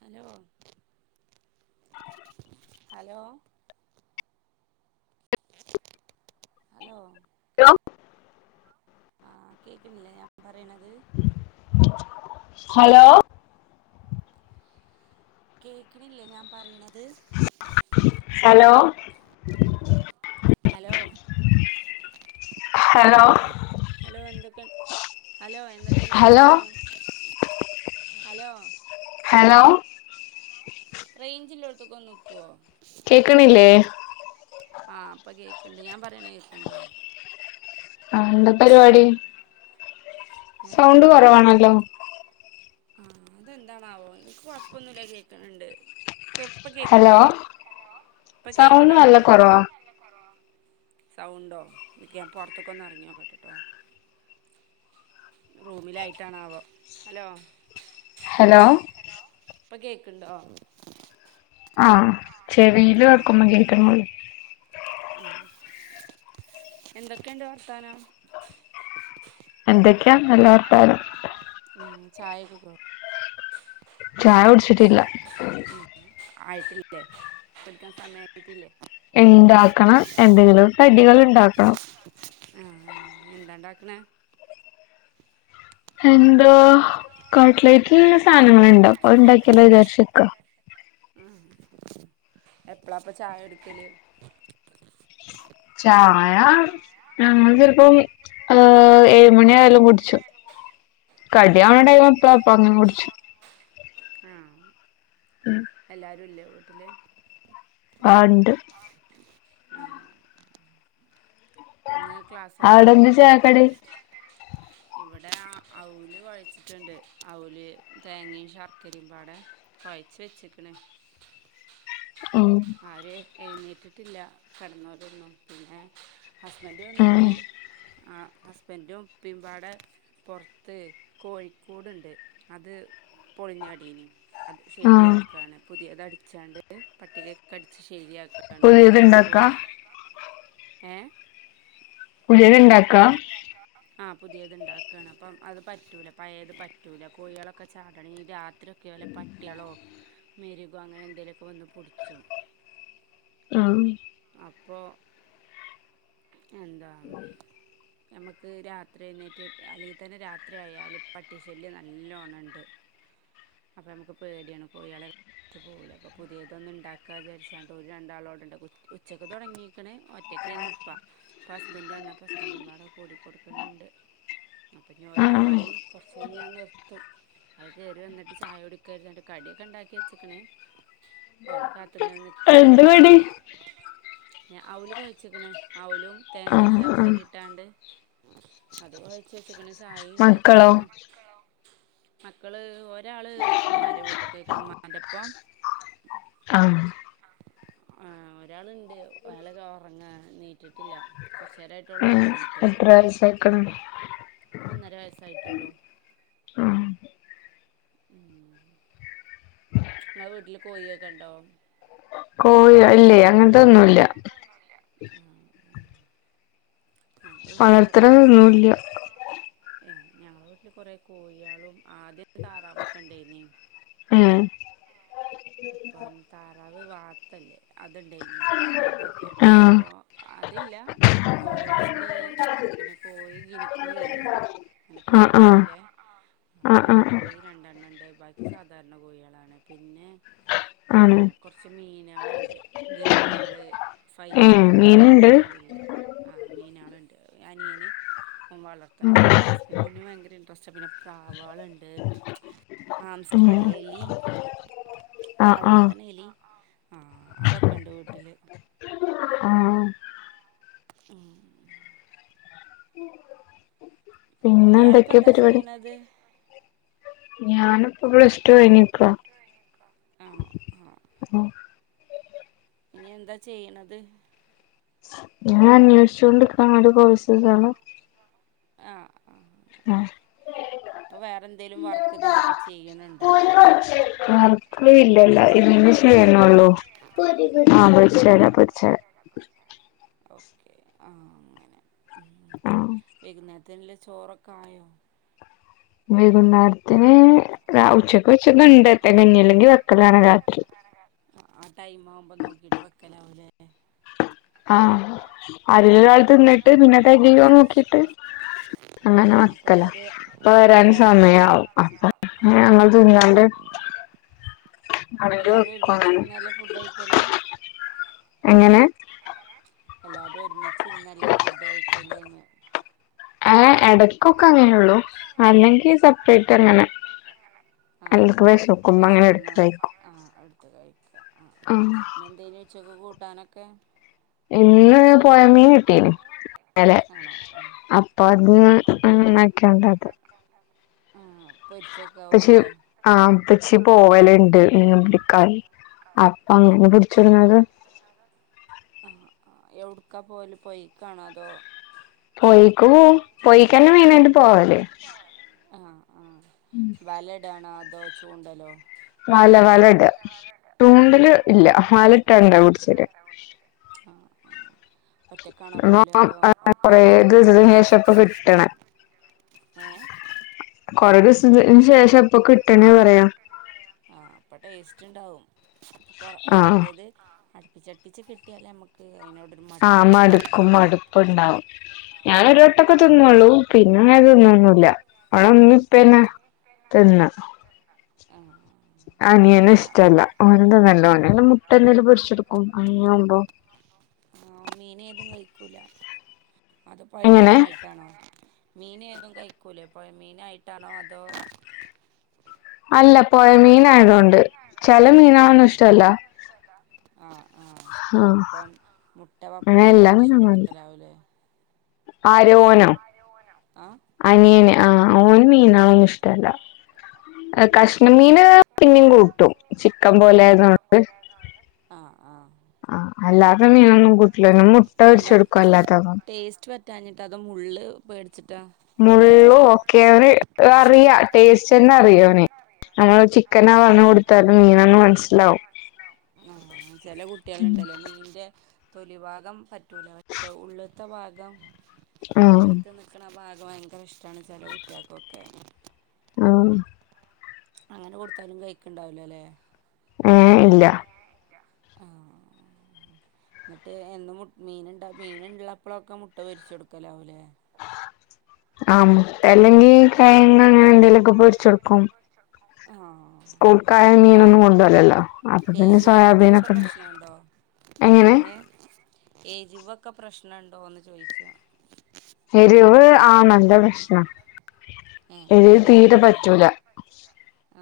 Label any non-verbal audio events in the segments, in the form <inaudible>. Hello <inaudible> hello hello <inaudible> ആഹ കേക്കണില്ലേ ഞാൻ പറയണത് ഹലോ കേക്കണില്ലേ ഞാൻ പറയണത് ഹലോ ഹലോ ഹലോ ഹലോ എന്തൊക്കെ ഹലോ എന്തൊക്കെയണ്ട് ഹലോ വർത്താനം ഹലോ ഹലോ റേഞ്ചിലോടുത്തക്കെ നിക്കുവോ കേക്കണില്ലേ ആഹ അപ്പൊ കേക്കണ്ട് ഞാൻ പറയണ കേക്കണ്ടോ ആ എന്താ പരിപാടി സൗണ്ട് കുറവാണല്ലോ ആ അതെന്താണാവോ എനിക്ക് കൊഴപ്പൊന്നുമില്ല കേൾക്കണണ്ട് ഹലോ സൗണ്ട് കേക്കണുണ്ടോ നല്ല കുറവാ സൗണ്ടോ എിക്ക ഞാൻ പുൊറത്തൊക്കെ ഒന്ന് ഇറങ്ങിയോ കേെട്ടിട്ടോ റൂമിലായിട്ടാണാവുക ഹലോ ഹലോ ഇപ്പൊ കേക്കണ്ടോ ആഹ ചെവിൽ ആഹ് വക്കുമ്പോ കറ്റ മളി ആഹ് എന്തൊക്കെയുണ്ട് വർത്താനം എന്തൊക്കെയാ നല്ല വർത്താനം ഉ ചായക്കക്ക ചായ കുടി ചി ട്ടു ആയിട്ടല്ല സക്കാ സ മേട്ടല്ലേ ഉണ്ടാക്കണം എന്തെങ്കിലും കടികൾ ഉണ്ടാക്കണം ആഹ് ആഹ് എന്താ ഇണ്ടാക്കണേ ഹം കട്ട്ലൈറ്റിൽ നിന്ന സാധനങ്ങ ഇണ്ട അ ഉണ്ടാക്കിയല്ലോ വിചാരിച്ചക്ക ഉം എപ്പഴാപ്പൊ ചായ എടുക്കല് ചായ ഞങ്ങൾ ചിലപ്പം ഏ ഏഴുമണിയായല്ലും കുടിച്ചു കടിയാവവണ ആഹ് ടൈംപ്പാപ്പ അങ്ങ കുടിച്ചു ആഹ എല്ലാരും ഇല്ലേ വീട്ടില് ആണ്ട് ആഹ ആവിടന്നിിച്ച ആ കടെ ഇവിടെ അവല് കഴിച്ചിട്ടുണ്ട് അവല് തേങ്ങയും ശർക്കരയും പാടെ കഴച്ച് വെച്ചിക്കണേ ഉം ആര് എഴുന്നേറ്റിട്ടില്ല കിടന്നോരൊന്നും പിന്നെ ഹസ്ബൻഡ് വ ഏഹ് നിൽക്കണേ ആ ഹസ്ബൻഡും പിമ്പാടെ പുറത്ത് കോഴിക്കോടുണ്ട് അത് പൊളിഞ്ഞടനും അത് ആഹ് ശരിയാക്കുകയാണ് പുതിയ അത് അടിച്ചാണ്ട് പട്ടികക്കെ അടിിച്ച ശരിയാക്കണണ്ടളപ്പ പുതിയത്ണ്ടാക്കാ പോലെ ഏ ത്ണ്ടാക്കാ ആഹ പുതിയത് ഇണ്ടാക്കുകയാണ് അപ്പം അത് പറ്റൂല പഴയത് പറ്റൂല കോഴികളൊക്കെ ചാടണ രാത് ഇത്രൊക്കെ പോലെ പട്ടികളോ മെരുകോ അങ്ങനെ എന്തെലുമൊക്കെ വന്ന് പൊടിച്ചു ആഹ അപ്പോം എന്ത നമുക്ക് രാത്രി എന്നേറ്റ് അല്ലെങ്കിൽ തന്നെ രാത്രി ആയാല് പട്ടിശല്യം നല്ലവണ്ണം ഉണ്ട് അപ്പൊ നമുക്ക് പേടിയാണ് കോഴളെ കുച്ചു പോകല അപ്പൊ പുതിയതൊന്നും ഉണ്ടാക്കാ വിചാരിച്ചാണ്ട് ഒരു രണ്ടാളോടുണ്ട് ഉച്ചക്ക് തുടങ്ങി ക്കണ ഒറ്റയ്ക്ക് നിപ്പ അപ്പ ഹസ്ബൻഡ് വന്നപ്പ ഹസ്ബൻറുംപാട കൂടിക്കൊടുക്കുന്നുണ്ട് അപ്പം ഞോല ആ ആഹ് പണി കുറച്ച് കഴിഞ്ഞാൻ നിർത്തും അത് കറി വന്നിട്ട് ചായ കുടക്കമായിരുന്നുട്ട് കടിയൊക്കെ ഉണ്ടാക്കി വെച്ചക്കണേ ഓല കാത്തങ്ങനെ നക്കന്ന എന്ത് കടി അവല് കൊഴച്ചക്കണ് ത ആഹ് ആഹ് ചായ മക്കളോ ഉണ്ടാക്കിക്കിണ് മക്കളോ മക്കള് ഒ ഒരാള് മര വീട്ട കൊയിക്കണം മരപ്പം ആഹ ആഹ ഒരാളുണ്ട് വലക്കെ ഉറങ്ങാ നീറ്റിട്ടില്ല കുറച്ച് നേരമായിട്ടുള്ളൂ ആ ഉറങ്ങിയിട്ട് എത്ര വരസ ആയിക്കും ഒന്നര വയസായിട്ടള്ളു ആഹ് ഉ ങ്ങ വീട്ടില് കോഴൊക്കെ ഇണ്ടാവും കോയി അല്ലേ അങ്ങത്തൊന്നുല്ല ഞങ്ങള വീട്ടില് കുറ കോഴിയാളും ഏ ഞങ്ങള വീട്ടിൽ കുറ കോഴിയാളും ആദ്യത് താറാവൊക്കെ ഇണ്ടേനീ ഏഹ് ഇപ്പം താറാവ് വാത്തല്ലേ? അതുണ്ടായിനി ആദ്യൊക്കെ ആഹ് ഇപ്പോ അതില്ല കോഴുണ്ട് പിന്നെ കോഴി ഗിനി കോഴി ഇല്ലേ നല്ല ആഹ് പുള്ളി ആഹ് പുള്ളിയില്ലേ ആ ആഹ് ആഹ് ഗിനിക്കോഴി രണ്ടെണ്ണം ഉണ്ട് ബാക്കി സാധാരണ കോഴികളാണ് പിന്നെ ആണ് കുറച്ച് മീനാലുണ്ട് ഗപ്പിയള് ഏ ഫൈറ്റർ അങ്ങനത്തെ മീനുണ്ട് മീനാളില്ലേ ആ മീനാളുണ്ട് അനിയന് വളർത്തണം അതാണ്. പിന്നെ ഹസ്ബന്റിന് ഭയങ്കര ഇൻട്രസ്റ്റ് പിന്നെ പ്രാവാളുണ്ട് ഉം ആംസ്റ്റർലെ എലി ആ ആ വളർത്തണ എലി ആ അതൊക്കെ ഇണ്ട് വീട്ടില് ആ ഉം പിന്നെ ഇയാളിപ്പോ എന്തൊക്കെയാ എന്താ പരിപാടി ചെയ്യണത് ഞാനിപ്പൊ പ്ലസ് റ്റൂ കഴിഞ്ഞിക്കാ ആണോ ആ ഇനി എന്താ ചെയ്യണത്? ഞാൻ അന്വേഷിച്ചൊണ്ട്ക്കാണ് ഒരു കോയിസ്ക്കാന്ന്. ആഹ് ആ ഇപ്പൊ വേറെന്തേലും വർക്ക് ഇതിന്റപ്പം ചെയ്യണുണ്ടോ അപ്പൊ? അക്ളി ഇല്ലല്ല ഇതന്നെ ചെയ്യണള്ളൂ. ആ പടിച്ചരാ പിടിച്ചരാ ഓക്കെ ആ അങ്ങനെ ആ ഇല്ല ചോറൊക്കെ ആയോ? വൈകുന്നേര ത്തിഞ്ഞി ഉച്ചക്ക് വെച്ചതുണ്ട് തെനഞ്ഞി അല്ലെങ്കി വെക്കലാണ് രാത്രി. ടൈമ് ആവുമ്പോ നോക്കിട്ട് വെക്കലാ ആ അരീലൊരാൾ തിന്നിട്ട് പിന്നെ തികയോ നോക്കിട്ട് ആ അങ്ങനെ അപ്പൊ വക്കല എല്ലാരും വരാൻ എല്ലാരും സമയാവും അപ്പൊ ആ ഞങ്ങൾ അപ്പൊ തിന്നാണ്ട് ആണെങ്കി എല്ലാരും വെക്കും അങ്ങനെ ഒരുമിച്ചിരുന്നല്ലേ ഫുഡ്‌ കയിക്കല്? എങ്ങനെ എല്ലാരും ഒരുമിച്ചിരുന്നല്ലേ ഫുഡ് കഴിക്കല്ന്ന് ആ ഇടക്കൊക്കെ അങ്ങനെള്ളു അല്ലെങ്കി സെപ്പറേറ്റ് അങ്ങനെ ആഹ് എല്ലക്ക് വിശക്കുമ്പോ അങ്ങനെ എടുത്ത് വെശക്കുന്നു കഴിക്കും ആഹ് എടുത്ത് കഴിക്ക ആ ആഹ് ഇന്നെന്തേഞ്ഞി ഉച്ചക്ക് കൂട്ടാനൊക്കെ? ഇന്ന് പൊഴമീൻ കിട്ടീന് അലെ ആണോ ആഹ് അപ്പൊ അത് നക്കണ്ട അത് ആഹ് ഉപ്പച്ചി പൊരിച്ചക്കാവൂല്ലേ ആ ഉപ്പച്ചി പോവല്ണ്ട് മീൻ പിടിക്കാൻ അപ്പ അങ്ങനെ പിടിചൊണ്ട്ന്നത് ആ എവിട്ക്കാ പോല് പൊയീ കാണോ അതോ പൊഴേക് പോവും പൊഴീക്കന്നെ മെയിനായിട്ട് പോവല് വല ഇടാണോ? അതോ ചൂണ്ടല്ലോ? വല വല ഇട. തൂണ്ടല് ഇല്ല വല ഇട്ടാണ്ടാ പുടിച്ചരാ. ആഹ് ആഹ് ഒറ്റക്കാണോ പോഅല് അതോ ഒപ്പം കൊറേ ആരേലൊക്കെ ദിവസത്തിന് ഇണ്ടാകോ? ശേഷം ഇപ്പൊ കിട്ടണേ ഏ കൊറെ ദിവസി ൻശേഷം ഇപ്പൊ കിട്ടണേ പറയാ റ്റ് ണ്ടാവുംകൊറെ ആഹ് മറ്റേത് അടുപ്പിച്ചടിപ്പിച് കിട്ടിയാലെ നമുക്ക് അയിനോട് ആഹ് മടുക്കും മടുപ്പ്ണ്ടാവും ആ ഞാനൊരു വട്ടൊക്കെ തിന്നുള്ളൂ പിന്നെ അത് തിന്ന തിന്നുല്ല വടെമ്മിം പ്പന്നെ ത്തിന്ന <unintelligible> അല്ല അനിയന് ഇ ഇഷ്ടല്ല ഓന് ത് ന്നല്ല ആ ഓനെ മുട്ടന്തേലും പൊരിചൊടുക്കുംഅങ്ങിനാവുമ്പോ ആഹ് മീന് ഏതും കഴിക്കൂല അത് എങ്ങനെ പൊയമീനായിട്ടാണോ മീന് ഏതും കഴിക്കൂലേ പൊയ മീനായിട്ടാണോ അതോ? പോയ മീന ആയതൊണ്ട് ചെല മീനാലൊന്നും ഇഷ്ടല്ല ആഹ് ആഹ് ആഹ് അപ്പം മുട്ട വ അങ്ങനെ എല്ലാ മീനൊന്നും പൊരിചൊടുക്കലാവുല്ലെ? ആര് ഓനൊ ആ അനിയന് ആ ഓന് മീനാളൊന്നും ഇഷ്ടല്ല ആ കഷ്ണമീന് പിന്നിം കൂട്ടും ചിക്കൻ പോലെന്നട്ട് ആഹ് ആ അല്ലാതെ മീനൊന്നും കൂട്ട് ല ഒന് മുട്ട പോരിചോട്ക്കും അല്ലാത്തപം റ്റാഞ്ഞിട്ടോ അതാ മുള്ള് പേടിച്ചിട്ടോ മുള്ളും ഒക്കെ അവന് അറിയാ ടേസ്റ്റ്ന്ന അറിയ ഓന് നമ്മള് ചിക്കനാ പറഞ്ഞ് കൊടുതാലും മീനാ ന്ന് മനസ്സിലാവും ആഹ ചെല കുട്ട്യാള് ണ്ടല്ലോ മീന്റെ തൊലി ഭാഗം പറ്റൂല പക്ഷെ ഉള്ള്ത്തെ ഭാഗം ആ അ വെള്ത്ത് നിക്ണ ഭാഗം ഭയങ്കര ഇഷ്ടണ് ചെലെ കുട്ടിയാക്കൊക്കെ ആഹം അങ്ങനെ കൊടുത്താലും കഴിക്ക്ണ്ടാവു ലലേ ഏ ഇല്ല <unintelligible> ന്നിട്ട് എന്നും മുട് മീൻണ്ട മീന്ള്ളപ്പളൊക്കെ മുട്ട പൊരിച്ചൊടുക്കലാവൂലേ ആ മുട്ടേ അല്ലെങ്കി കെയങ്ങ് അങ്ങനെ എന്തേലൊക്കെ പൊരിച്ചടുക്കും <unintelligible> സ്കൂൾക്കായ ക മീനൊന്നും കൊണ്ടോവുല്ലല്ലോ അപ്പൊ പിന്നെ എരു അങ്ങനത്തതൊക്കെ സോയാബീനൊക്കെ പ്രശ്നണ്ടോ എങ്ങനെ ഓന് ഏരിവൊക്കെ പ്രശ്നണ്ടോന്ന് ചോയിച്ചാ എരിവ് ആനല്ല പ്രശ്ന എരിവ് തീരെ പറ്റൂല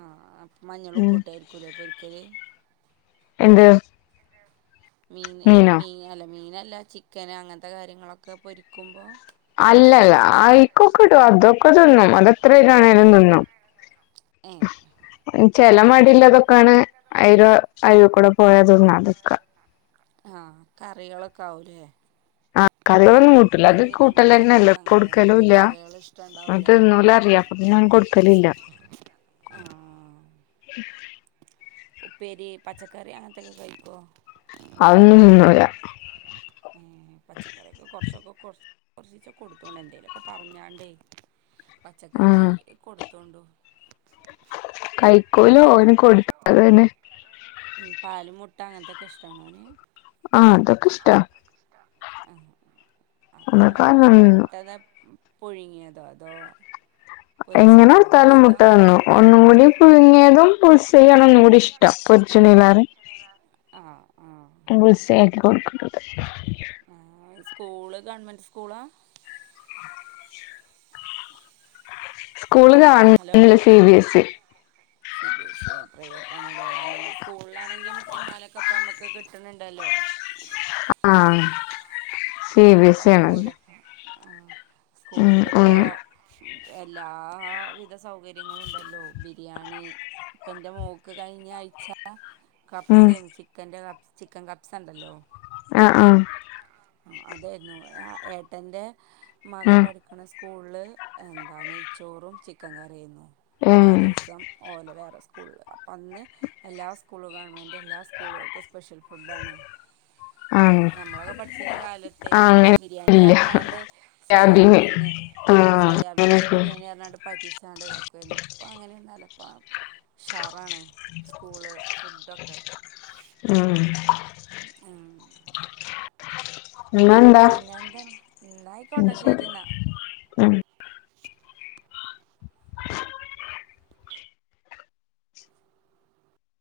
ആഹ മഞ്ഞൾ ഉം ഉപ്പൂട്ടായിരിക്കൂലേ പൊരിക്കല് എന്ത് മീന് മീനോ മീന് മീനല്ല ചിക്കന് അങ്ങനത്തെ കാര്യങ്ങളൊക്കെ പൊരിക്കുമ്പോ അല്ലല്ല ആഐക്കൊക്കെടും അതൊക്കെ തിന്നും അതെത്രരുണേലും തിന്നും ഐ ചെല മടില്ലതൊക്കാണ് ഏരു അരുക്കൂടെ പോയ തിന്നാതക്ക ആഹ കറികളൊക്കെ ആവൂലേ? ആ കറികൊന്നും കൂട്ടില്ല അത് ഒരുവിധം കൂട്ടല്ലന്നെല്ല കുട്ടികൾക്കൊക്കെ അങ്ങനെ തന്നെയാണ് കൊടുക്കലുംല്ല കറികൾ ഇഷ്ടം ഉണ്ടാവൂല ഓൻതിന്നുല അറിയ അപ്പ ഞൻ കൊട്ക്കലില്ല ആഹ് <unintelligible> ഉപ്പേരി പച്ചക്കറി അങ്ങന് ത്തൊക്കെ കഴിക്കൊ അതൊന്നും തിന്നൂല <inaudible> പച്ചക്കറിക്കെ കുറച്ചൊക്കെ കൊറ്ച് കോർച്ചിചെ കൊടുത്തോണ്ട് എന്തേലുക്കെ പറഞ്ഞാണ്ടേ പച്ചക്കറി കൊടുത്ത് തൊണ്ടു കയ്ക്കുല ഓന് കൊടുക്കാത തന്നെ ഉ പാല് മുട്ട അങ്ങൻത്തൊക്കെ ഇഷ്ടണോഒന് ആ അതൊക്കെ ഇഷ്ട ആ അക്കെ തിന്നും മുട്ടത പുഴുങ്ങിയതോ അതോ എങ്ങനെ പൊരിച്ചതോ ഒരുത്താല മുട്ട ഇഷ്ടം വന്നു ഒന്നും കൂടി പുഴുങ്ങിയതും ബുത്സ യാണ് ഒന്ന കൂടി ഇഷ്ടം പൊർച്ചുണല്ലാറ് ആഹ് ബുത്സ <unintelligible> ആഹ് സ്കൂള് ഗവൺമെന്റ് സ്കൂളാ ക്ഷ സ്കൂള് ആണോ ഹലോ കാണില്ല C B S C B S E private ആണ അല്ലെിൽ സ്കൂളില ആണ ആണെങ്കി മുട്ടിയ പാലൊക്കെപ്പ നമുക്ക് കിട്ടുന്നുണ്ടല്ലോ ആ സി ബിഎസ് ആണ് സ്കൂളിലിപ്പോൾ എല്ലാ വിധ സൗകര്യങ്ങളും ഉണ്ടല്ലോ ബിരിയാണി ഇപ്പ എന്റെ മോക്ക് കഴിഞ്ഞ ആഴ്ച്ച കപ്സ ഉം രുന്നു ചിക്കന്റെ ചിക്കൻ കപ്സ് ഇണ്ടല്ലോ ആ ആ ആ അതൊയിരുന്നു ഏട്ടന്റെ മകൻ ആഹ് പഠിക്കണ സ്കൂൾ എന്താ നെയ്ച്ചോറും ചിക്കൻ കറിയും ആ ഏഹ് ദിവസം ഓല വേറെ സ്കൂൾ അപ്പം അന്ന് എല്ലാ സ്കൂളും ഗവൺമെന്റ് എല്ലാ സ്കൂളുകൾക്കും സ്പെഷ്യൽ ഫുഡ ആണ് ആഹ് ഞമ്മളൊക്കെ പഠ ിന ആഹ് കാലത്തരുന്നു അങ്ങനെ ബിരിയാണി ഇല്ല ഇറങ്ങാണ്ട് ക്യാബിന് സോയാബീന് ആ ആഹ് സോയാബീ്ന്റെ അങ്ങനെയൊക്കെ ബിരിയാണി പറഞ്ഞാണ്ട് പറ്റിച്ചാണ്ട് ഇതാക്കുക എ നിൽക്കപ്പോ അങ്ങനെയൊന്നാലും ഷറാണ് സ്കൂള് ഫുഡൊക്കെ ഉം ആ ഹ പിന്നെ എന്താ ഉം ന്നകോട്ടെ ശരി ശേരിന്നാ ഉം